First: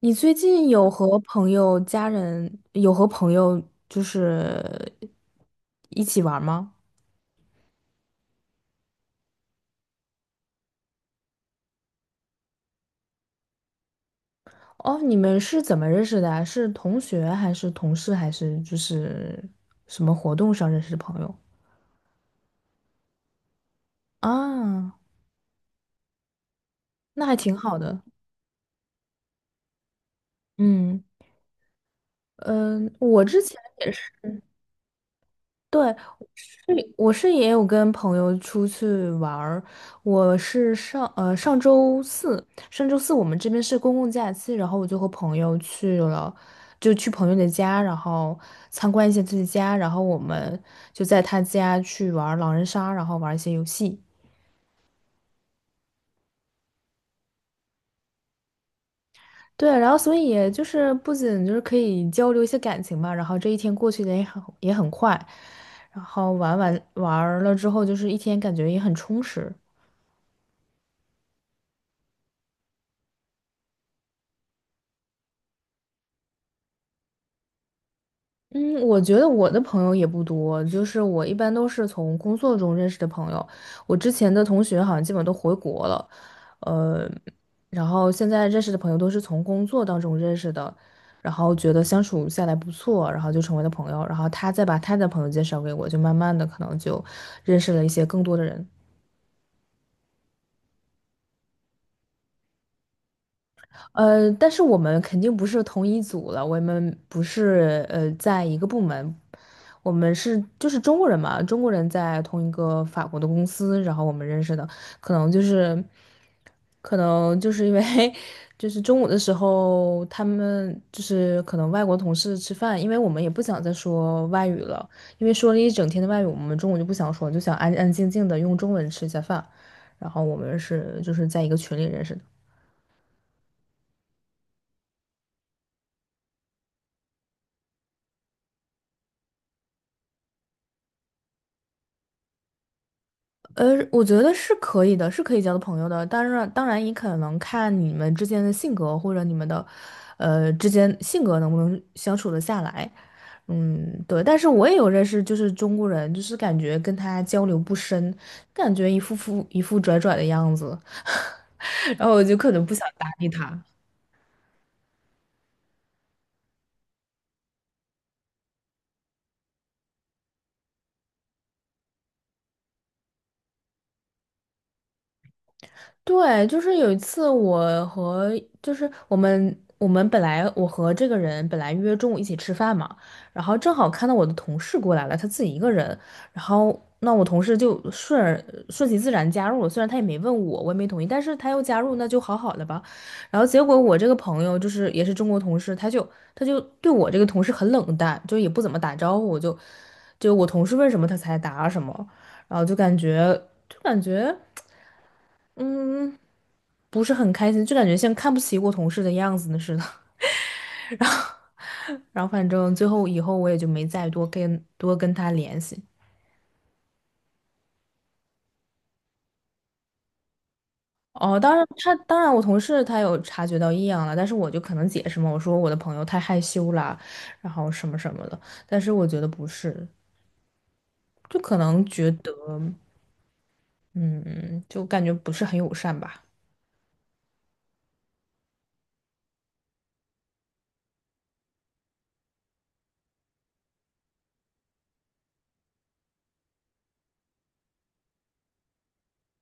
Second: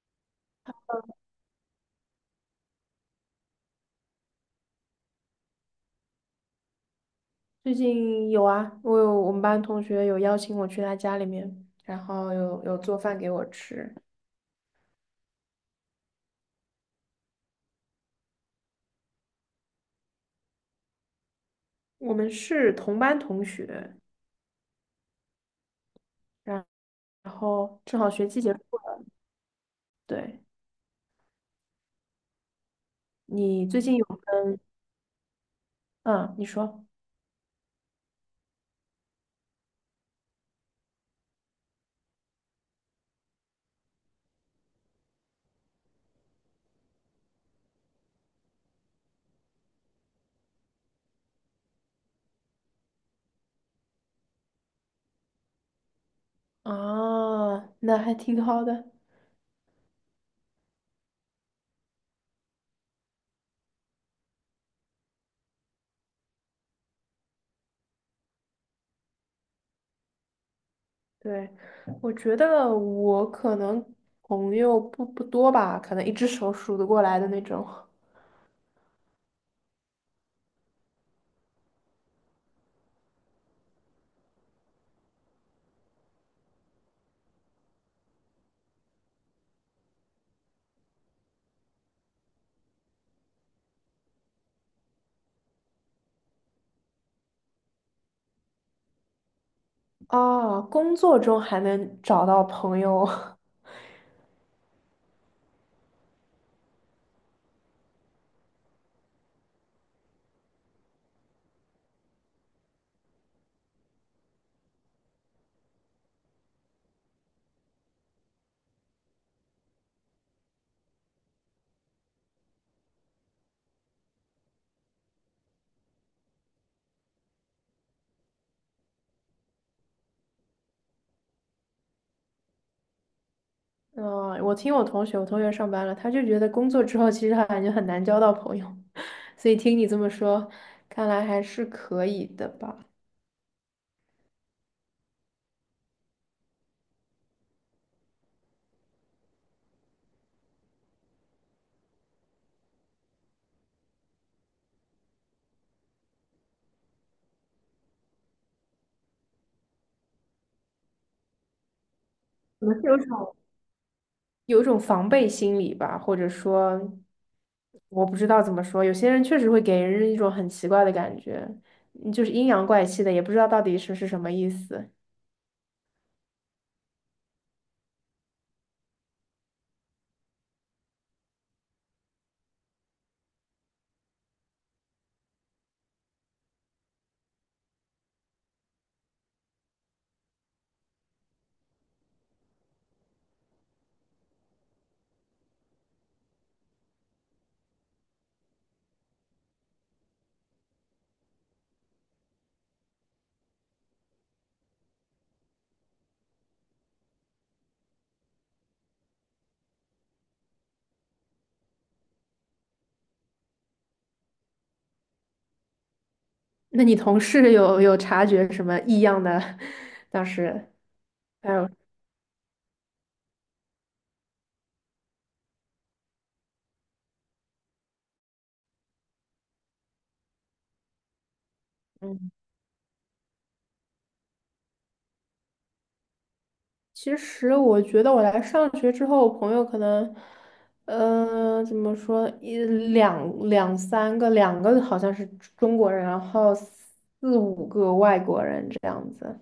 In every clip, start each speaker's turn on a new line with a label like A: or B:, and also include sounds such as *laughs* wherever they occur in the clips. A: 你最近有和朋友、家人有和朋友就是一起玩吗？
B: 最近有啊，我我们班同学邀请我去他家里面，然后有做饭给我吃。
A: 哦，你们是怎么认识的啊？是同学还是同事还是什么活动上认识的朋友
B: 我们是同班同学，
A: 啊？
B: 然
A: 那
B: 然
A: 还挺好
B: 后正
A: 的。
B: 好学期结束了。对，
A: 嗯嗯，我之前
B: 你最
A: 也
B: 近
A: 是。
B: 有跟
A: 对，
B: 嗯，你
A: 是
B: 说
A: 我也有跟朋友出去玩儿。我是上上周四，上周四我们这边是公共假期，然后我就和朋友去了，就去朋友的家，然后参观一下自己家，然后我们就在他家去玩儿狼人杀，然后玩儿一些游戏。
B: 啊，那还挺好的。
A: 对，然后所以也就是不仅就是可以交流一些感情吧，然后这一天过去的也很快，然后玩儿了之后，就是一天感觉也很充实。
B: 对，我觉得我可能朋友不多吧，可能一只手数得过来的那种。
A: 嗯，我觉得我的朋友也不多，就是我一般都是从工作中认识的朋友。我之前的同学好像基本都回国了，呃，然后现在认识的朋友都是从工作当中认识的，然后觉得相处下来不错，然后就成为了朋友，然后他再把他的朋友介绍给我，就慢慢的可能就认识了一些更多的人。
B: 啊，工作中还能找到朋友，*laughs*
A: 呃，但是我们肯定不是同一组了，我们不是在一个部门，我们就是中国人嘛，中国人在同一个法国的公司，然后我们认识的，可能就是可能就是因为 *laughs* 就是中午的时候，他们就是可能外国同事吃饭，因为我们也不想再说外语了，因为说了一整天的外语，我们中午就不想说，就想安安静静的用中文吃一下饭，然后我们就是在一个群里认识的。
B: 嗯，我听我同学，我同学上班了，他就觉得工作之后其实他感觉很难交到朋友，*laughs* 所以听你这么说，看来还是可以的吧？
A: 呃，我觉得是可以的，是可以交的朋友的。当然，当然也可能看你们之间的性格，或者你们的，呃，之间性格能不能相处得下来。嗯，对。但是我也有认识，就是中国人，就是感觉跟他交流不深，感觉一副拽拽的样子，*laughs* 然后我就可能
B: 可
A: 不
B: 能是
A: 想
B: 有
A: 搭理
B: 种
A: 他。
B: 有一种防备心理吧，或者说我不知道怎么说，有些人确实会给人一种很奇怪的感觉，嗯就是阴阳怪气的，也不知道到底是什么意思。
A: 对，就是有一次我们本来我和这个人本来约中午一起吃饭嘛，然后正好看到我的同事过来了，他自己一个人，然后那我同事就顺而顺其自然加入了，虽然他也没问我，我也没同意，但是他又加入，那就好好的吧。然后结果我这个朋友就是也是中国同事，他就对我这个同事很冷淡，就也不怎么打招呼，就就我同事问什么他才答什么，然后就感觉。不是很开心，就感觉像看不起我同事的样子似的。*laughs* 然后，然后反正最后以后我也就没再多跟他联系。
B: 那你同事有察觉什么异样的？*laughs* 当时
A: 哦，
B: 还有。
A: 当然我同事他有察觉到异样了，但是我就可能解释嘛，我说我的朋友太害羞啦，然后什么什么的。但是我觉得不是，就可能觉
B: 嗯。
A: 得嗯，就感觉不是很友善吧。
B: 其实我觉得我来上学之后，我朋友可能，呃，怎么说，两三个，两个好像是中国人，然后四五个外国人这样子。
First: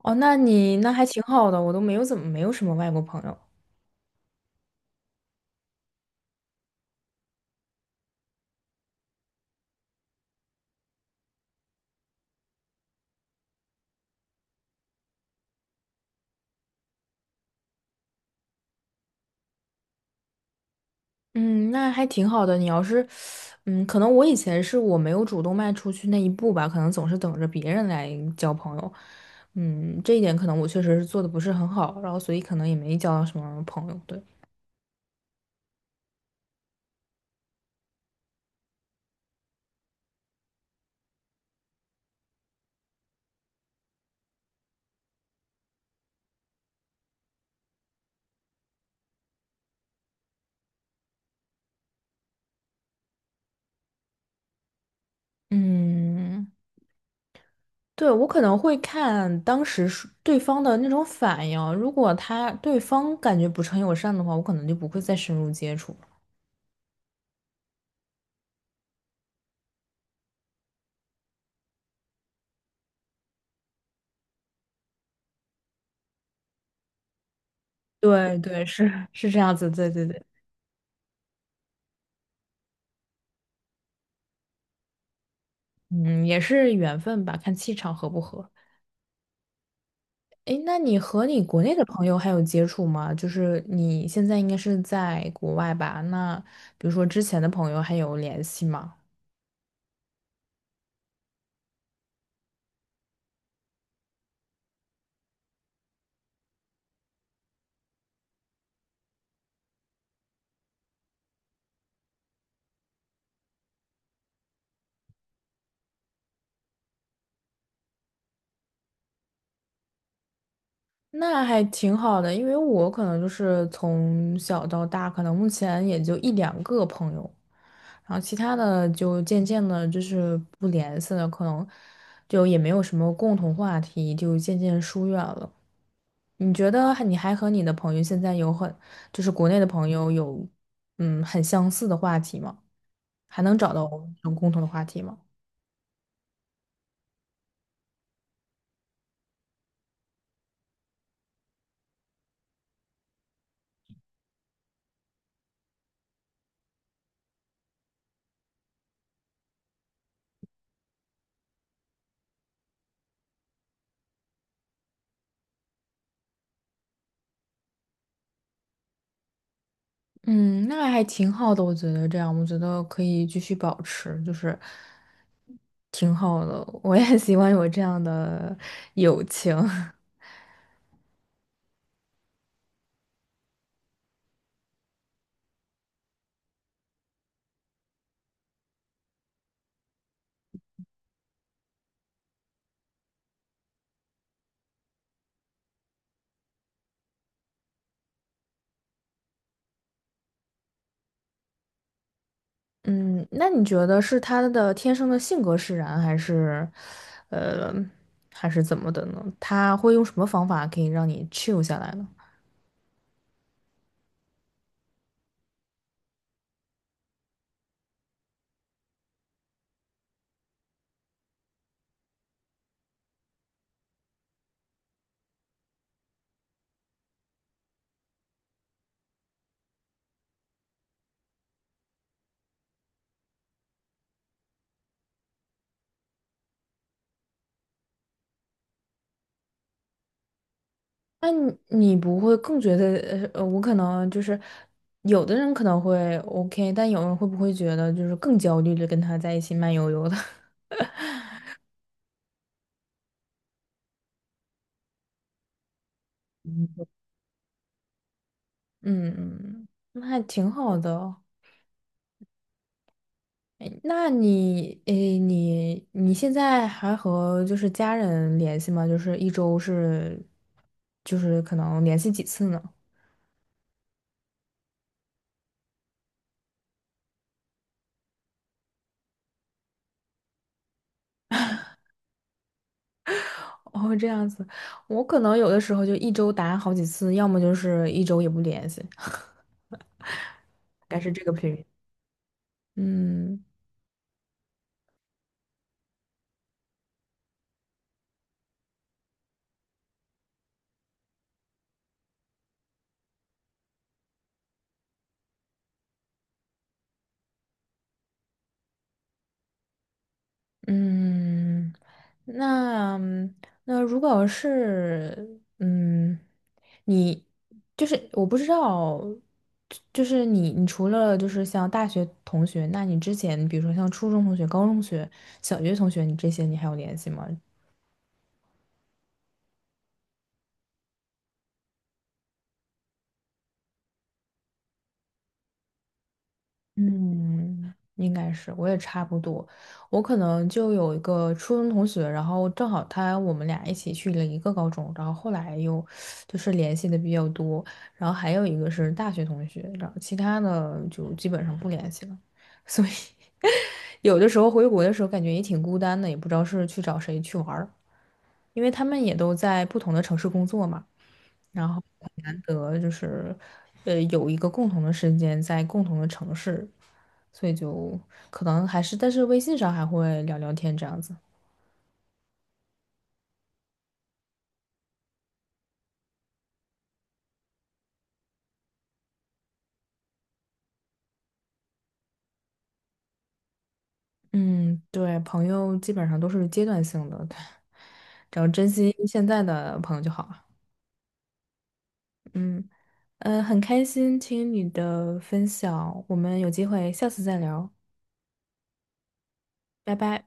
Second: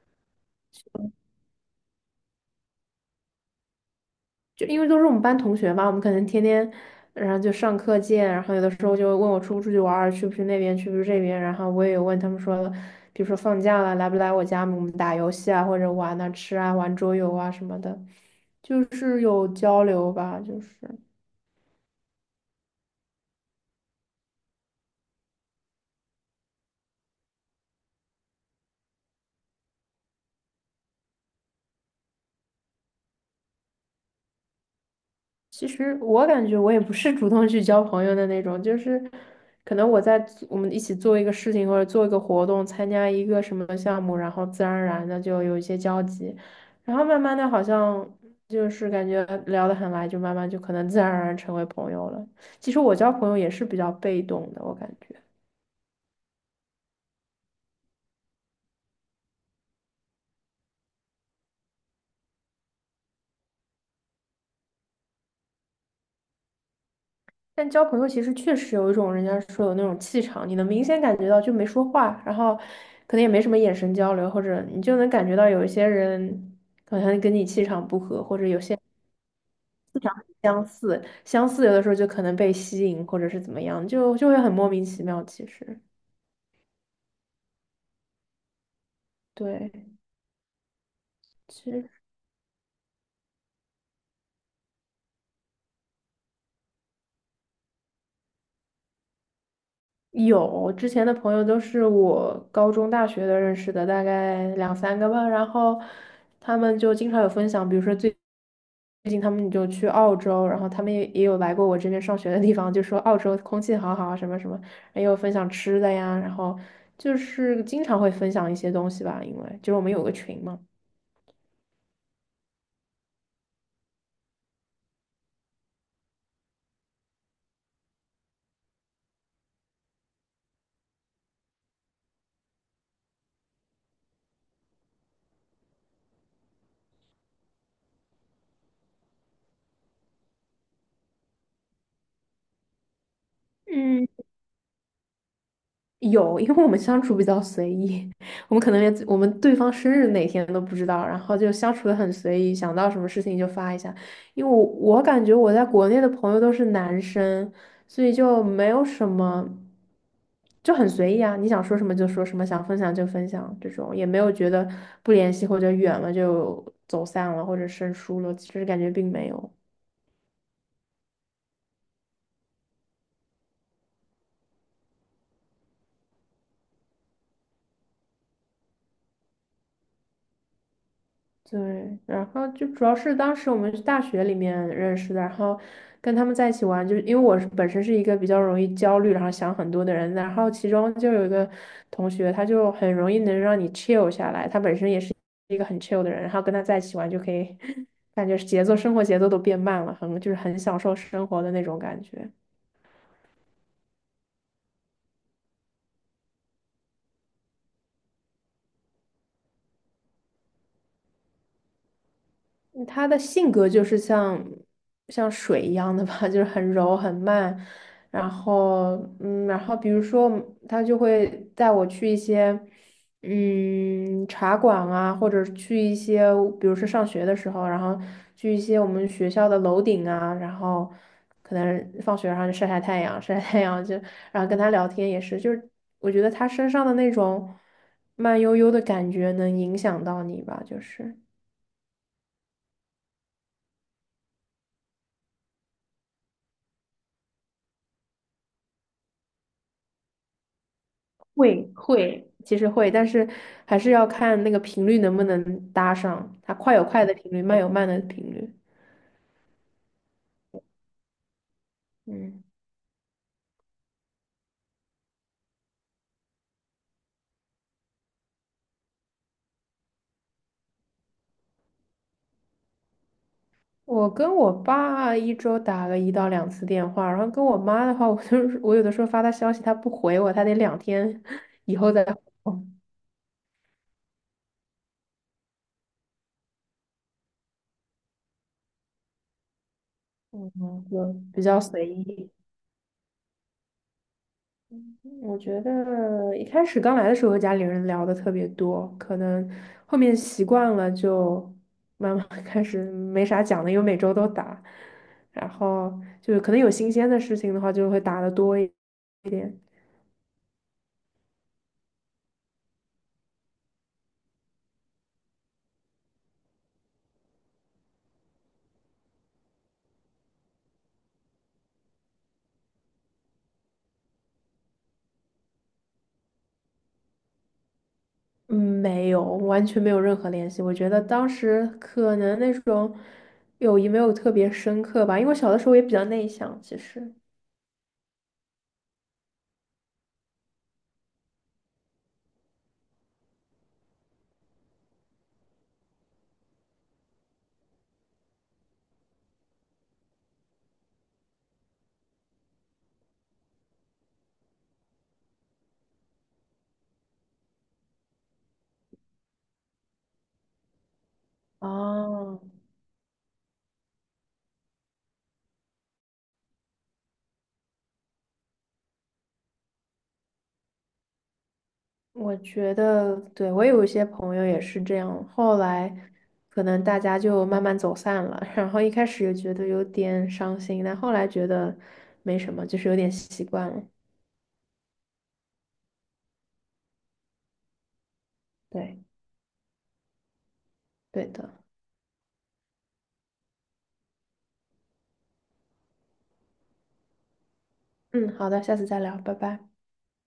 A: 哦，那你那还挺好的，我都没有什么外国朋友。
B: 就因为都是我们班同学嘛，我们可能天天，然后就上课见，然后有的时候就问我出不出去玩儿，去不去那边，去不去这边，然后我也有问他们说，比如说放假了，来不来我家，我们打游戏啊，或者玩啊、吃啊、玩桌游啊什么的，就是有交流吧，就是。
A: 嗯，那还挺好的。你要是，嗯，可能我以前是我没有主动迈出去那一步吧，可能总是等着别人来交朋友。嗯，这一点可能我确实是做的不是很好，然后所以可能也没交到什么朋友。对，
B: 其实我感觉我也不是主动去交朋友的那种，就是可能我在做我们一起做一个事情或者做一个活动，参加一个什么项目，然后自然而然的就有一些交集，然后慢慢的好像就是感觉聊得很来，就慢慢就可能自然而然成为朋友了。其实我交朋友也是比较被动的，我感觉。
A: 嗯，对，我可能会看当时是对方的那种反应，如果对方感觉不是很友善的话，我可能就不会再深入接触了
B: 但交朋友其实确实有一种人家说有那种气场，你能明显感觉到，就没说话，然后可能也没什么眼神交流，或者你就能感觉到有一些人好像跟你气场不合，
A: 对
B: 或者有
A: 对，
B: 些
A: 是这样子，对对对，
B: 相似有的时候就可能被吸引，或者是怎么样，就会很莫名其妙。其实，
A: 嗯，也是缘分吧，看气场合不合。
B: 对，
A: 诶，那你和你国
B: 其
A: 内的
B: 实。
A: 朋友还有接触吗？就是你现在应该是在国外吧？那比如说之前的朋友还有联系吗？
B: 有，之前的朋友都是我高中、大学的认识的，大概两三个吧。然后他们就经常有分享，比如说最近他们就去澳洲，然后他们也有来过我这边上学的地方，就说澳洲空气好好啊，什么什么，也有分享吃的呀，然后就是经常会分享一些东西吧，因为就是我们有个群嘛。
A: 那还挺好的，因为我可能就是从小到大，可能目前也就一两个朋友，然后其他的就渐渐的就是不联系了，可能就也没有什么共同话题，就渐渐疏远了。你觉得你还和你的朋友现在有很，就是国内的朋友有，嗯，很相似的话题吗？还能找到我
B: 嗯。
A: 们共同的话题吗？
B: 有，因为我们相处比较随意，*laughs* 我们可能连我们对方生日哪天都不知道，然后就相处的很随意，想到什么事情就发一下。因为我感觉我在国内的朋友都是男生，所以就没有什么，就很随意啊，你想说什么就说什么，想分享就分享，这种也没有觉得不联系或者远了就走散了或者生疏了，其实感觉并没有。
A: 嗯，那还挺好的，我觉得这样，我觉得可以继续保持，就是挺好的。我也 *laughs* 喜欢有这样的友情。*laughs*
B: 对，然后就主要是当时我们是大学里面认识的，然后跟他们在一起玩，就是因为我是本身是一个比较容易焦虑，然后想很多的人，然后其中就有一个同学，他就很容易能让你 chill 下来，他本身也是一个很 chill 的人，然后跟他在一起玩就可以 *laughs*，感觉是节奏，生活节奏都变慢了，很就是很享受生活的那种感觉。
A: 嗯，那你觉得是他的天生的性格使然，还是，呃，还是怎么的呢？他会用什么方法可以让你 chill 下来呢？
B: 嗯他的性格就是像水一样的吧，*laughs* 就是很柔很慢，然后嗯，然后比如说他就会带我去一些嗯茶馆啊，或者去一些，比如说上学的时候，然后去一些我们学校的楼顶啊，然后可能放学然后就晒晒太阳，*laughs* 晒晒太阳就然后跟他聊天也是，就是我觉得他身上的那种慢悠悠的感觉能影响到你吧，就是。
A: 那你你不会更觉得，呃，我可能就是有的人可能会 OK,但有人会不会觉得就是更焦虑的跟他在一起慢悠悠的？*laughs*
B: 会会，其实会，但是还是要看那个频率能不能搭上，它
A: 嗯
B: 快有快的频率，慢有慢的频率。
A: 嗯，那还挺好的哦。
B: 嗯，
A: 哎，那你，诶，你你现在还和就是家人联系吗？就是一周是，就是可能联系几次呢？
B: 我跟我爸一周打个一到两次电话，然后跟我妈的话，我就是我有的时候发她消息，她不回我，她得两天以后再回我。
A: *laughs* 哦，这样子，我可能有的时候就一周打好几次，要么就是一周也不联系，*laughs*
B: 嗯，
A: 大概是
B: 就
A: 这个
B: 比
A: 频
B: 较
A: 率。
B: 随意。
A: 嗯。
B: 我觉得一开始刚来的时候和家里人聊的特别多，可能后面习惯了就慢慢 *laughs* 开始没啥讲的，因为每周都打，然后就是可能有新鲜的事情的话就会打的多一点。
A: 嗯，那那如果是嗯，你就是我不知道，就是你你除了就是像大学同学，那你之前比如说像初中同学、高中同学、小学同学，你这些你还有联系吗？
B: 嗯，没有，完全没有任何联系。我觉得当时可能那种友谊没有特别深刻吧，因为我小的时候也比较内向，其实。
A: 嗯，应该是，我也差不多。我可能就有一个初中同学，然后正好我们俩一起去了一个高中，然后后来又就是联系的比较多。然后还有一个是大学同学，然后其他的就基本上不联系了。所以有的时候回国的时候感觉也挺孤单的，也不知道是去找谁去玩儿，因为他们也都在不同的城市工作嘛。然后很难
B: 哦，
A: 得就是，呃，有一个共同的时间在共同的城市，所以就可能还是，但是微信上还会聊聊天这样子。
B: 我觉得，对，我有一些朋友也是这样，后来可能大家就慢慢走散了，*laughs* 然后一开始也觉得有点伤心，但后来觉得没什么，就是有点习惯了。
A: 嗯，对，朋友基本上都是阶段性的，*laughs* 对，只要珍惜
B: 对，
A: 现在的朋友就好了。
B: 对的。
A: 嗯，呃，很开心听你的分享，我们有机会下次再聊，
B: 嗯，好的，下次再聊，拜拜。
A: 拜拜。